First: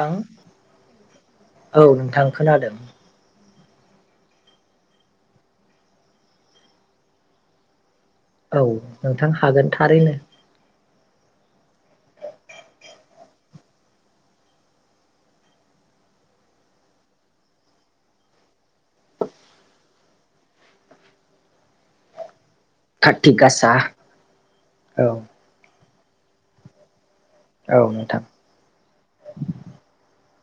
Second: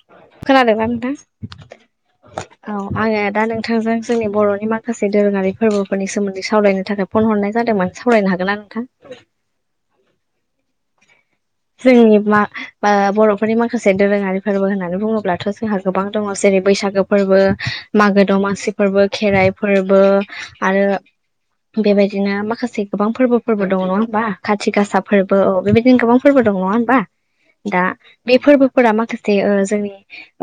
थां खोनादोंना नोंथां? औ नोंथां खोनादों औ आङो दा नों थांजों जोंनि बर'नि माखासे दोरोङारि फोरबोफोरनि सोमोन्दै सावरायायनो थाखाय फन हरनाय जादोंमोन। सावरायनो हागोन ना औ नोंथां? हागोन थारैनो जोंनि मा ओ बर'फोरनि माखासे दोरोङारि फोरबो होननानै बुङोब्लाथ' जोंहा गोबां दङ जे रै बैसागो फोरबो, मागो दमासि फोरबो, खेराइ फोरबो आरो बेबायदिनो माखा से गोबां कार्तिक फोरबोफोरबो गासा दङ नङा होनोमबा? खाथिासा फोरबो औ बेबायदिनो गोबां फोरबो दं नङा होमबा? औ दा नोंथां बे फोरबोफोरा माखासे ओ जोंनि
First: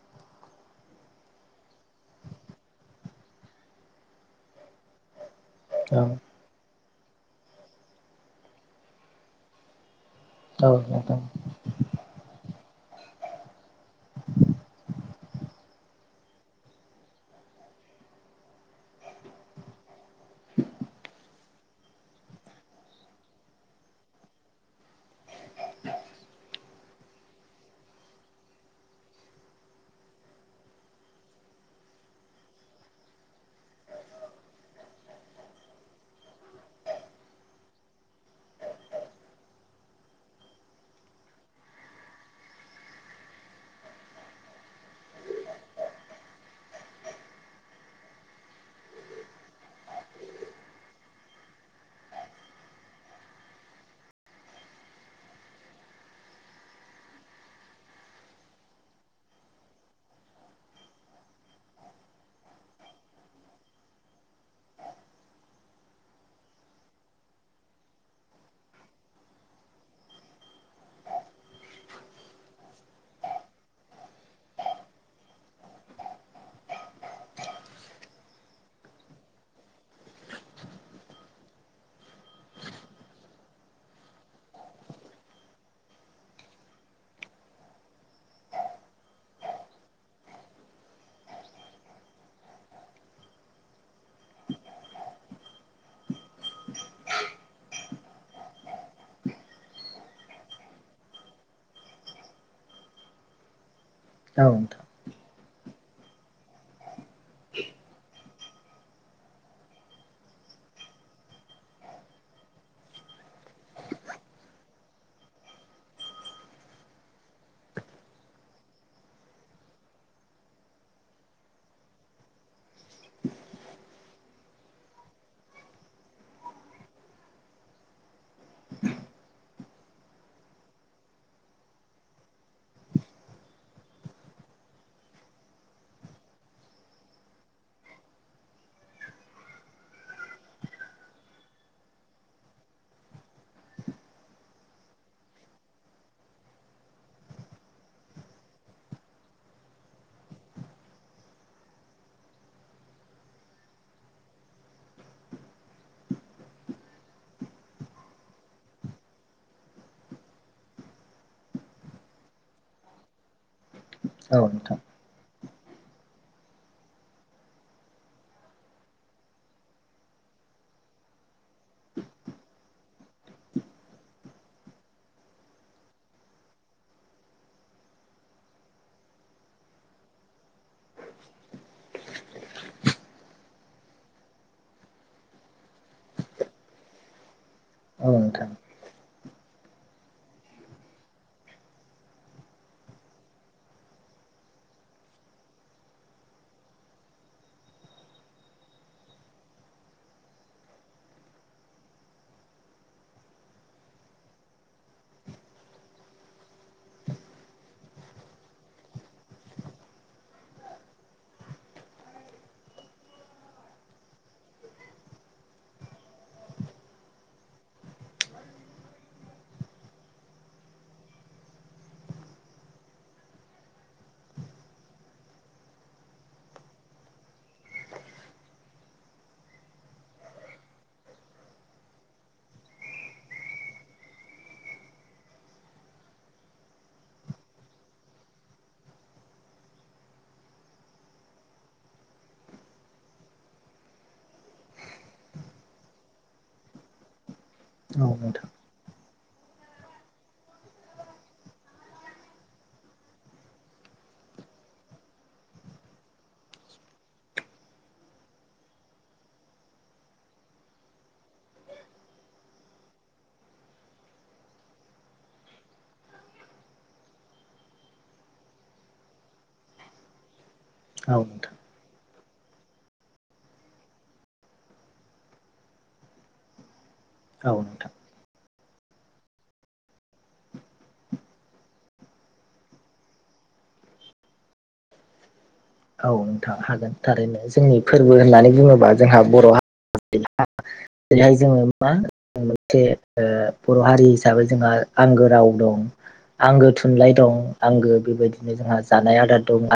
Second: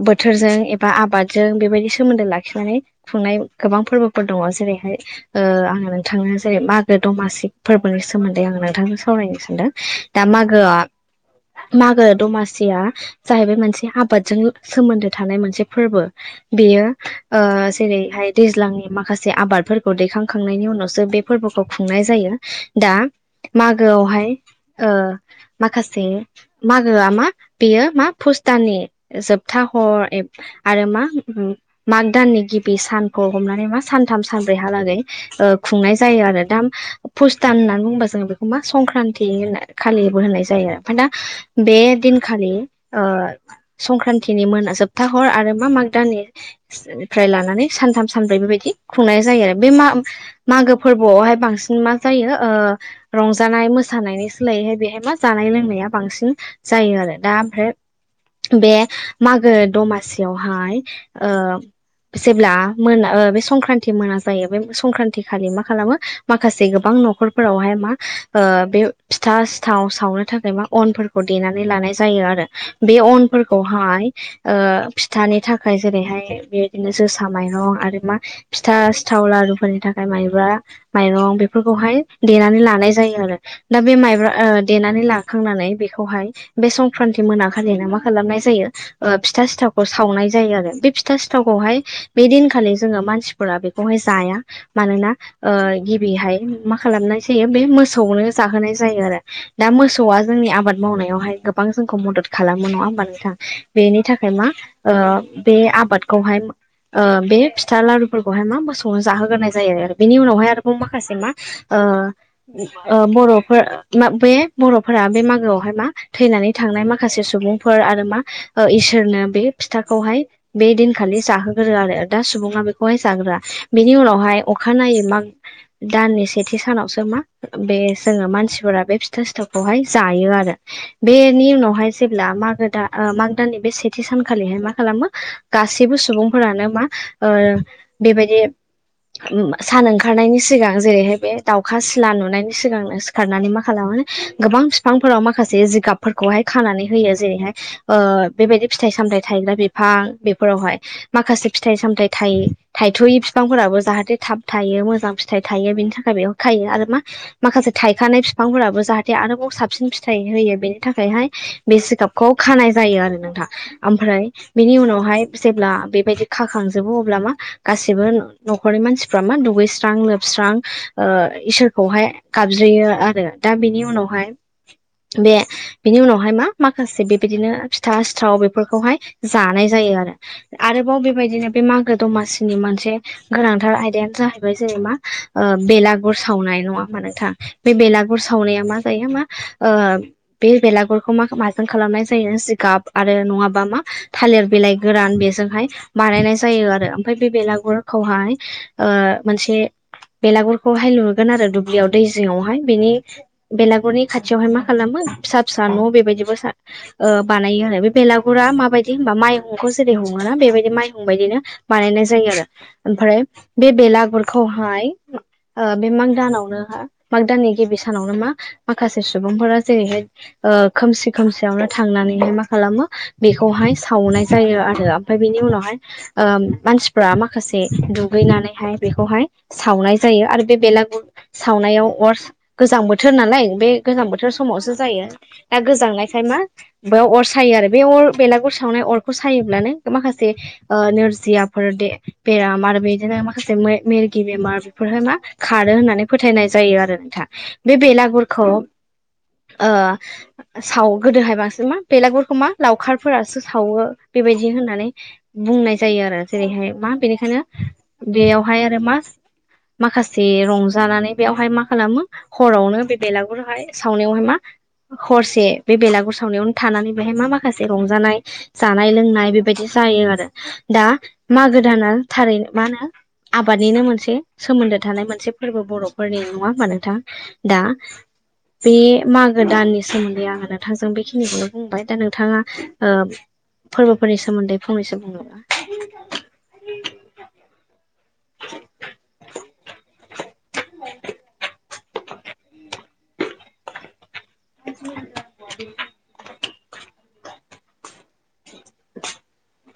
बोथोरजों एबा आबादजों बेबायदि सोमोन्दो लाखिनानै खुंनाय गोबां फोरबोफोर दङ। जेरैहाय ओ आंङो औ नोंथांनो जेरै मा गो दमासि फोरबोनि सोमोन्दै आं नोंथांजों सावरायनो सानदों। दा औ गोआ नोंथां मागो दमासिया जाहैबाय मोनसे आबादजों सोमोन्दो थानाय मोनसे फोरबो। बेयो ओ जेरै हाय दैज्लांनि माखासे आबादफोरखौ दैखांखांनायनि उनावसो बे फोरबोखौ खुंनाय जायो। दा मागोआवहाय ओ माखासे मागोआ मा बेयो मा फुस्तानि जोबथा हर ए आरो मा माग दाननि गिबि सानखौ हमनानै मा सानथाम सानब्रैहालागै ओ खुंनाय जायो आरो। दा पुस दान होननानै बुंबा जोङो बेखौ मा संक्रान्ति होन खालिबो होननाय जायो आरो ओमफ्राय दा बे दिनखालि ओ संक्रान्तिनि मोना जोबथा हर आरो मा माग दाननिफ्राय लानानै सानथाम सानब्रै बेबायदि खुंनाय जायो आरो। बे मा-मागो फोरबोआवहाय बांसिन मा जायो ओ रंजानाय-मोसानायनि सोलायैहाय बेहाय मा जानाय लोंनाया बांसिन जायो आरो। दा ओमफाय बे मागो दमासियावहाय ओ जेब्ला मोना ओ बे संक्रान्ति मोना जायो बे संक्रान्ति खालि मा खालामो माखासे गोबां न'खरफोरावहाय मा ओ बे फिथा सिथाव सावनो थाखाय मा अनफोरखौ देनानै लानाय जायो आरो। बे अनफोरखौहाय ओ फिथानि थाखाय जेरैहाय बेदिनो जोसा माइरं आरो मा फिथा सिथाव, लारुफोरनि थाखाय माइब्रा माइरं बेफोरखौहाय देनानै लानाय जायो आरो। दा बे माइब्रा ओ देनानै लाखांनानै बेखौहाय बे संक्रान्ति मोनाखालिनो मा खालामनाय जायो। ओ फिथा सिथावखौ सावनाय जायो आरो बे फिथा सिथावखौहाय बे दिनखालि जोङो मानसिफोरा बेखौहाय जाया। मानोना ओ गिबिहाय मा खालामनाय जायो बे मोसौनो जाहोनाय जायो आरो दा मोसौआ जोंनि आबाद मावनायावहाय गोबां जोंखौ मदद खालामो नङा होमबा नोंथां? बेनि थाखाय औ मा नोंथां ओ बे आब बादखौहाय ओ बे फिथा लारुफोरखौहाय मा मोसौनो जाहोग्रोनाय जायो आरो। बेनि उनावहाय आरोबाव मा माखासे मा ओ ओ बर'फोर बे बर'फोरा बे मागोआवहाय मा थैनानै थांनाय माखासे सुबुंफोर आरो मा इसोरनो बे फिथाखौहाय बे दिनखालि जाहोगोरो आरो दा सुबुङा बेखौहाय जाग्रोआ बिनि उनावहाय अखानायै माग दाननि सेथि सानावसो मा बे जोङो मानसिफोरा बे फिथा सिथावखौहाय जायो आरो। बेनि उनावहाय जेब्ला मा गो दा आ मागो दाननि बे सेथि सानखालिहाय मा खालामो गासैबो सुबुंफोरानो मा ओ बेबायदि सान ओंखारनायनि सिगां जेरैहाय बे दाउखा सिला नुनाय सिगांनो सिखारनानै मा खालामो गोबां बिफांफोराव माखासे जिगाबफोरखौहाय खानानै होयो। जेरैहाय ओ बेबायदि फिथाइ सामथथाय थायग्रा बिफां बेफोरावहाय माखासे फिथाइ सामथायाइ थाय थायथ'यि बिफांफोराबो जाहाथे थाब थायो, मोजां फिथाइ थायो, बिनि थाखाय बेखौ खायो आरो मा माखासे थायखानाय बिफांफोराबो जाहाथे आरोबाव साबसिन फिथाइ होयो बेनि थाखायहाय बे जिगाबखौ खानाय जायो आरो नोंथां। ओमफ्राय औ नोंथां औ बेनि नोंथां उनावहाय जेब्ला बेबायदि खाखांजोबो अब्ला मा गासैबो न'खरनि मानसिफ्र मा दुगैस्रां लोबस्रां आं ओ इसोरखौहाय गाबज्रियो आरो दा बिनि उनावहाय बे बिनि उनावहाय मा माखासे बेबायदिनो फिथा सिथाव बेफोरखौहाय जानाय जा [unintelligible] आरो आरोबाव बेबायदिनो बे मागो दमासिनि मोनसे गोनांथार आयदायानो जाहैबाय जेरै मा बेलागुर सावनाय नङा होनबा नोंथां बे औ बेलागुर नोंथां औ नोंथां सावनाया मा जायो होमा ओ बे बेलागुरखौ मा माजों खालामनाय जायो जिगाब आरो नङाबा मा थाल लेर बिलाइ गोरान बेजोंहाय बानायनाय जायो आरो ओमफाय बे बेलागुरखौहाय ओ मोनसे बेलागुरखौहाय लुगोन आरो दुब्लियाव दै जिङआवहाय बेनि बेलागुरनि खाथियावहाय मा खालामो फिसा फिसा न' बेबायदिबो [unintelligible] ओ बानायो आरो बे बेलागुरा माबायदि होमबा माइहुंखौ जेरै हहमोना बेबायदि माइहुं बायदिनो बानाय नाय जायो आरो ओमफाय बे बेलागुरखौहाय ओ बे माग दानावनो हा माग दाननि गिबि सानावनो मा माखासे सुबुंफोरा जेरैहाय खोमसि खोमसियावनो थाङो नानैहाय मा खालामो बेखौहाय सावनाय जायो आरो आमफाय बेनि उनावहाय ओम मानसि फ्रा माखासे दुगैनानैहाय बेखौहाय सावनाय जायो आरो बे बेलागुर सा सावनायाव अर गोजां बोथोर नालाय बे गोजां बोथोर समावसो जायो दा गोजांनायखाय मा बेयाव अर सायो आरो बे अर बेलागुर सावनाय अरखौ सायोब्लानो माखासे नोरजिया [unintelligible] बेराम आरो बेदिनो माखासे मिरगि बेमार बेफोरहाय मा खारो होननानै फोथायनाय जायो आरो नोंथा बे बेलागुरखौ ओ सावो गोदोहाय बांसिन मा बेलागुरफोरखौ मा लावखारफोरासो सावो बेबायदि होननानै बुंनाय जायो आरो जेरैहाय मा बेनिखायनो बेयावहाय आरो मा माखासे रं जानानै बेयावहाय मा खालामो हरावनो बे बेलागुरहाय सावनायावहाय मा हरसे बे बेलागुर सावनायावनो थानानै बेहाय मा माखासे रंजानाय जानाय लोंनाय बेबायदि [unintelligible] आरो दा औ मागो दाना थारैनो मा होनो आबादनिनो मोनसे सोमोन्दो थानाय मोनसे फोरबो बर'फोरनि नङा होनोमबा नोंथां? दा नोंथां बे मागो दाननि सोमोन्दै इंसान नोंथांजों बेखिनिखौनो बुंबाय दा नोंथाङा ओ फोरबोफोरनि सोमोन्दै फंनैसो बुंनोबा औ नोंथां हागोन थारैनो जोंनि फोरबो होननानै बुङोबा जोंहा बर' हा [unintelligible] रैहाय जोङो मा [unintelligible] ओ बर' हारि हिसाबै जोंहा आंगो राव दं आंगो थुनलाइ दं आंगो बेबायदिनो जोंहा जानाय आदार दं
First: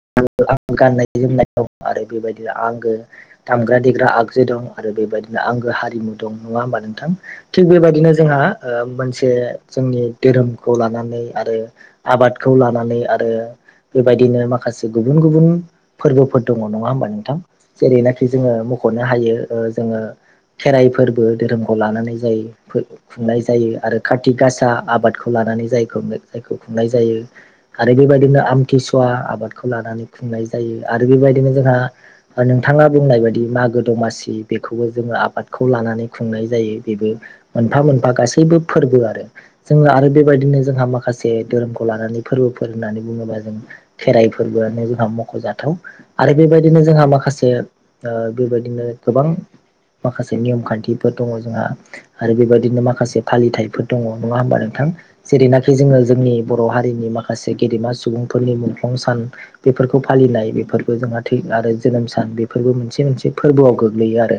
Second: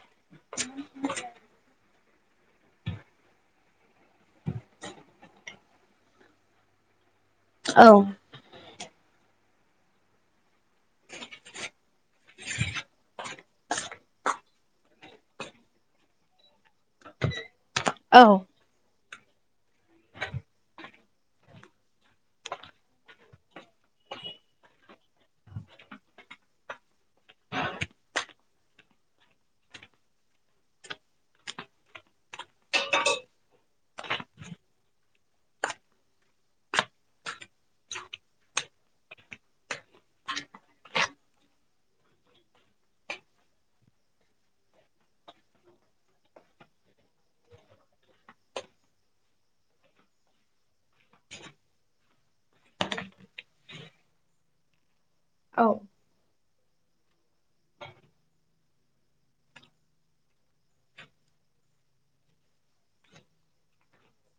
गाननाय जोमनाय औ आरो बेबायदिनो आंगो दामग्रा देग्रा आगजु दं आरो बेबायदिनो आंगो हारिमु दं नङा होमबा नोंथां थिग औ बेबादिनो जोंहा मोनसे जोंनि धोरोमखौ लानानै आरो आबादखौ लानानै आरो बेबायदिनो माखासे गुबुन गुबुन फोरबोफोर दङ नङा होमबा नोंथां औ जेरैनाखि जोङो मख'नो हायो जोङो खेराइ फोरबो धोरोमखौ लानानै जायो फोरबो खुंनाय जायो आरो काति गासा आबादखौ लानानै [unintelligible] खुंनाय जायो आरो बेबायदिनो आमथि सुवा आबादखौ लानानै खुंनाय जायो आरो बेबायदिनो जोंहा ओ नोंथाङा बुंनाय बायदिब्ला मागो दमासि बेखौबो जोङो आबादखौ लानानै खुंनाय जायो बेबो मोनफा मोनफा गासैबो फोरबो आरो जोङो आरो बेबायदिनो जोंहा माखासे धोरोमखौ लानानै फोरबोफोर होननानै बुङोबा जों खेराइ फोरबोआनो मख'जाथाव आरो बेबायदिनो जोंहा माखासे ओ बेबायदिनो गोबां माखासे नियम खान्थिफोर दङ जोंहा आरो बेबायदिनो माखासे फालिथायाइफोर दङ नङा होमबा नोंथां जेरैनाखि जोङो जोंनि बर' हारिनि माखासे गेदेमा सुबुंफोरनि मुंख्लं सान बेफोरखौ फालिनाय बेफोरखौ जोंहा थि आरो जोनोम सान बेफोरबो मोनसे मोनसे फोरबोआव गोग्लैयो आरो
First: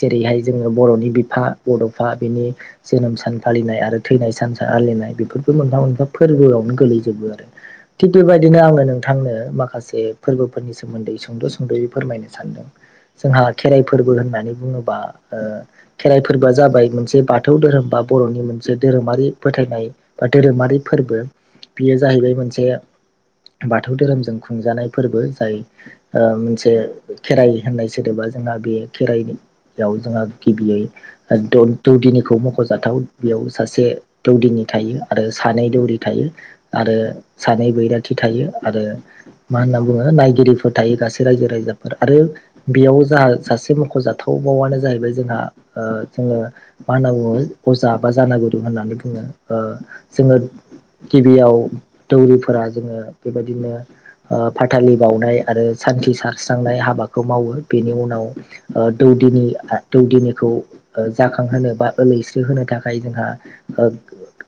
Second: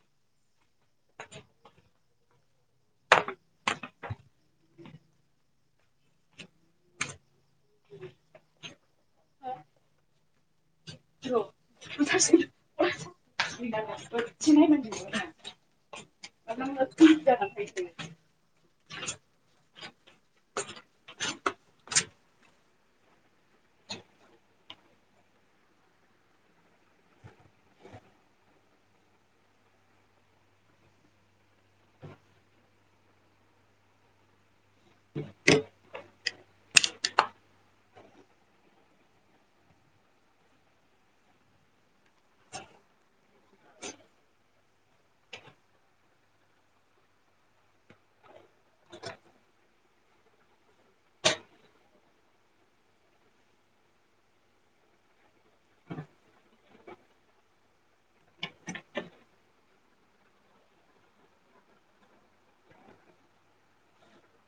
जेरैहाय जोङो बर'नि बिफा बड'फा बिनि जोनोम सान फालिनाय आरो थैनाय सान [unintelligible] फालिनाय बे मोनफा मोनफा फोरबोआवनो गोलैजोबो आरो थिग बेबायदिनो आङो नोंथांनो माखासे फोरबोफोरनि सोमोन्दै सुंद' सुंद'यै फोरमायनो सानदों जोंहा खेराइ फोरबो होननानै बुङोबा ओ खेराइ फोरबोआ जाबाय मोनसे बाथौ धोरोम बा बर'नि मोनसे धोरोमारि फोथायनाय बा धोरोमारि फो फोरबो बेयो जाहैबाय मोनसे बाथौ धोरोमजों खुंजानाय फोरबो जाय ओ मोनसे खेराइ होननाय सोदोबा जोंहा बे खेराइनि बेयाव जोंहा गिबियै दौदिनिखौ मख'जाथाव बेयाव सासे दौदिनि थायो आरो सानै दौरि थायो आरो सानै बैराथि थायो आरो मा होनना बुङो नायगिरिफोर थायो गासै रायजो राजाफोर आरो बेयाव जाहा सासे मख'जाथाव दौरिआनो जाहैबाय जोंहा जोङो मा होनना बुङो अजा बा जानो गुुरुं होननानै बुङो। ओ जोङो गिबियाव दौरिफोरा जोङो बेबायदिनो ओ फाथालि बावउनाय आरो सान्थि सारस्रांनाय हाबाखौ मावो बेनि उनाव दौदि दौदिनिखौ जाखांहोनो बा ओलैस्रो होनो थाखाय जोंहा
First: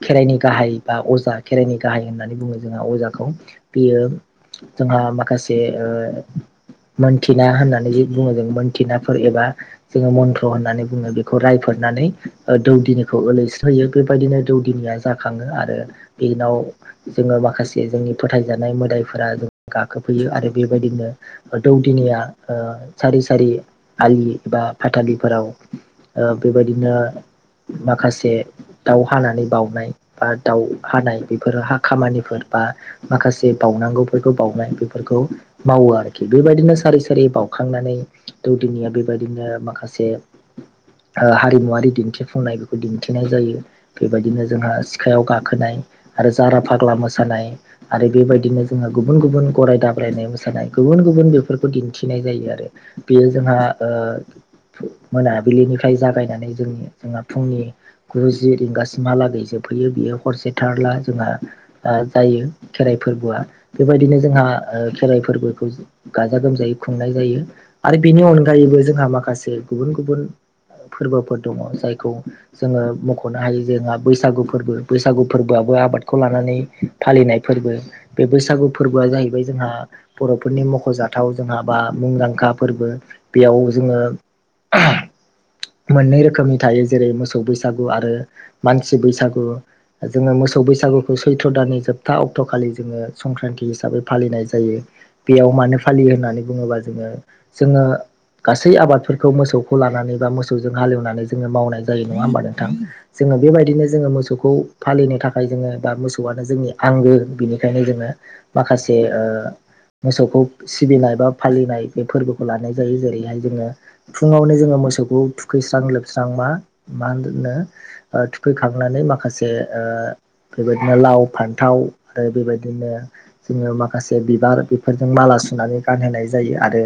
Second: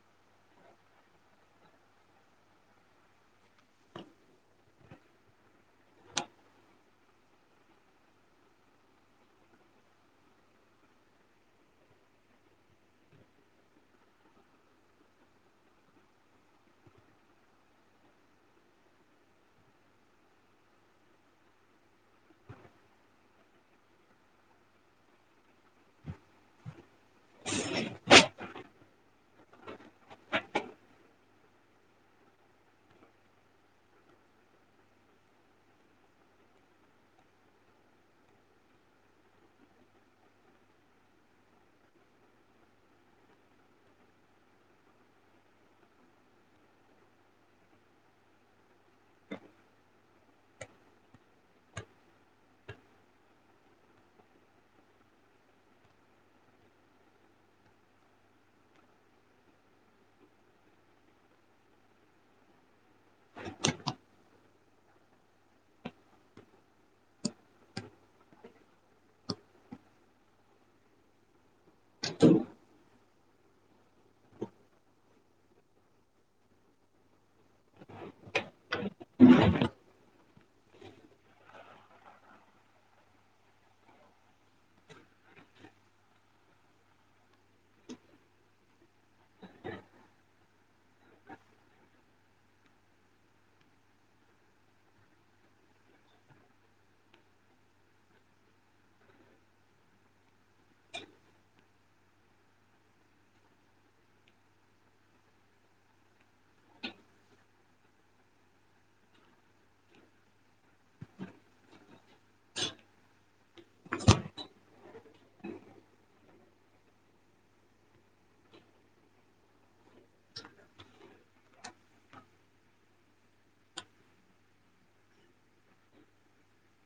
खेराइनि गाहाय बा अजा खेराइनि गाहाय होननानै बुङो जोंहा अजाखौ बियो जोंहा माखासे ओ मोनथिना होननानै बुङो जों मोनथिनाफोर एबा जोङो मन्त्र होन्नानै बुङो बेखौ रायफोर होनानै दौदिनिखौ ओलैस्रो होयो बेबायदिनो दौदिनिया जाखाङो आरो बेनाव जोङो माखासे जोंनि फोथायजानाय मोदाय फोरा गाखोफैयो आरो बेबायदिनो दौदिनिया ओ सारि सारि आलि एबा फाथालिफोराव ओ बेबायदिनो माखासे दाउ हानानै बाउनाय बा दाउ हानाय बेफोरो हा खामानिफोर बा माखासे बावनांगौ बावनाय बेफोरखौ मावो आरोखि बेबायदिनो सार सारि बावउखांनानै दौदिनिया बेबायदिनो माखासे हारिमुवारि दिन्थिफुंनाय बेखौ दिन्थिनाय जायो बेबायदिनो जोंहा सिखायाव गाखोनाय आरो जारा फाग्ला मोसानाय आरो बेबायदिनो जोहा गुबुन गुबुन गराय दाब्रायनाय मोसानाय गुबुन गुबुन बेफोरखौ दिन्थिनाय जायो आरो बेयो जोंहा ओ मोनाबिलिनिफ्राय जागायनानै जों जोंहा फुंनि गु जि रिंगासिमहालागै जोब फैयो बियो हरसे थारला जोंहा ओ जायो खेराय बेबायदिनो जोंहा खेराइ फोरबोखौ गाजा गोमजायै खुंनाय जायो आरो बिनि अनगायैबो जोंहा माखासे गुबुन गुबुन फोरबोफोर दङ जायखौ जोङो म खनो हायो जोंहा बैसागु फोरबो बैसागु फोरबोआबो आबादखौ लानानै फालिनाय फोरबो बे बैसागु फोरबोआ जाहैबाय जोंहा बर'फोरनि मख'जाथाव जोंहा बा मुंदांखा फोरबो बेयाव जोङो [inaudible] मोननै रोखोमनि थायो जेरै मोसौ बैसागु आरो मानसि बैसागु जोङो मो सौ बैसागुखौ सैथ्र' दाननि जोबथा अक्ट'खालि जोङो संक्रान्ति हिसाबै फालिनाय जायो बेयाव मानो फालियो होननानै बुङोबा जोङो, जोङो गासै आबादफोरखौ मोसौखौ लानानै बा मोसौजों हालेवनानै जोङो मावनाय जायो नङा होमबा नोंथां जों बेबायदिनो जोङो मोसौखौ फालिनो थाखाय जोङो बा मोसौआनो जोंनि आंगो बिनिखायनो जोंङो माखासे ओ मोसौखौ सिबिनाय बा फालिनाय बे फोरबोखौ लानाय जायो जेरैहाय जोङो फुङावनो जोङो मोसौखौ थुखैस्रां लोबस्रां मा मा होनो थुखैखांनानै माखासे ओ बेबायदिनो लाव फान्थाव आरो बेबायदिनो जोङो माखासे बिबार बेफोरजों माला सुनानै गानहोनाय जायो आरो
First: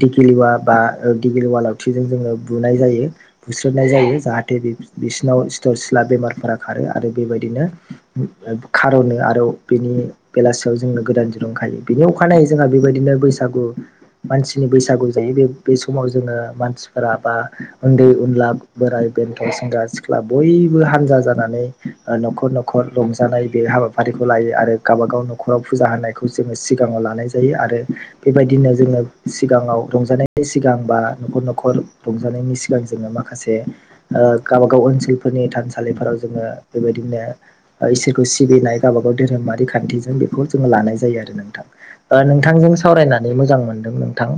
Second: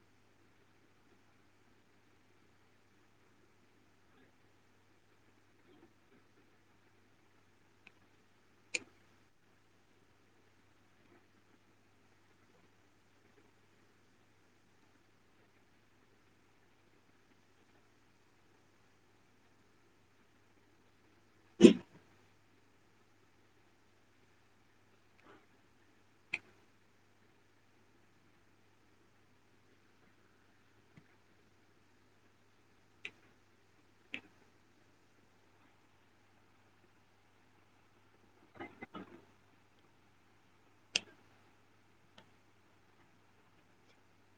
दिल्गि बा गिगिलवा लावथिजों जोङो बुनाय जायो बुस्रोनाय जायो जाहाथे बिसिनाव सिथर सिला बेमारफोरा खारो आरो बेबायदिनो खार'नो आरो बेनि बेलासियाव जोंनो गोदान दिरुं खायो बेनि अखानायै जोंहा बेबायदिनो बैसागु मानसिनि बैसागु जा यो बे समाव जोङो मानसिफोरा बा उन्दै-उनला, बोराय बेन्थ', सेंग्रा-सिख्ला बयबो हानजा जानानै ओ न'खर न'खर रंजानाय बे हाबाफारिखौ लायो आरो गावबाागाव न'खराव फुजा होनायखौ जोङो सिगाङाव लानाय जायो आरो बेबायदिनो जोङो सिगाङाव रंजानायनि सिगां बा न'खर न'खर रंजानायनि सिगां जोङो माखासे गावबा गाव ओनसोलफोरनि थानसालिफोराव जोङो बेबायदिनो इसोरखौ सिबिनाय गावबागाव धोरोमारि खान्थिजों बेखौ जोंङो लानाय जायो आरो नोंथां ओ नोंथांजों सावरायनानै मोजां मोनदों नोंथां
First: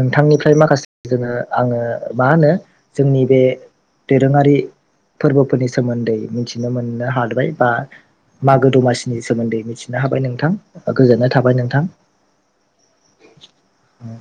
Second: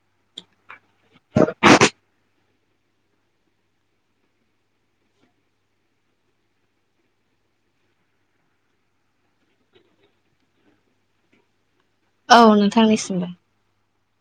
नोंथांनिफ्राय माखासे जोङो आङो मा होनो जोंनि बे दोरोङारि फोरबोफोरनि सोमोन्दै मिथिनो मोननो हादबाय बा मागो दमासिनि सोमोन्दै थिनो हाबाय नोंथां गोजोननाय थाबाय नोंथां औ नोंथांनिसिमबो हो [unintelligible]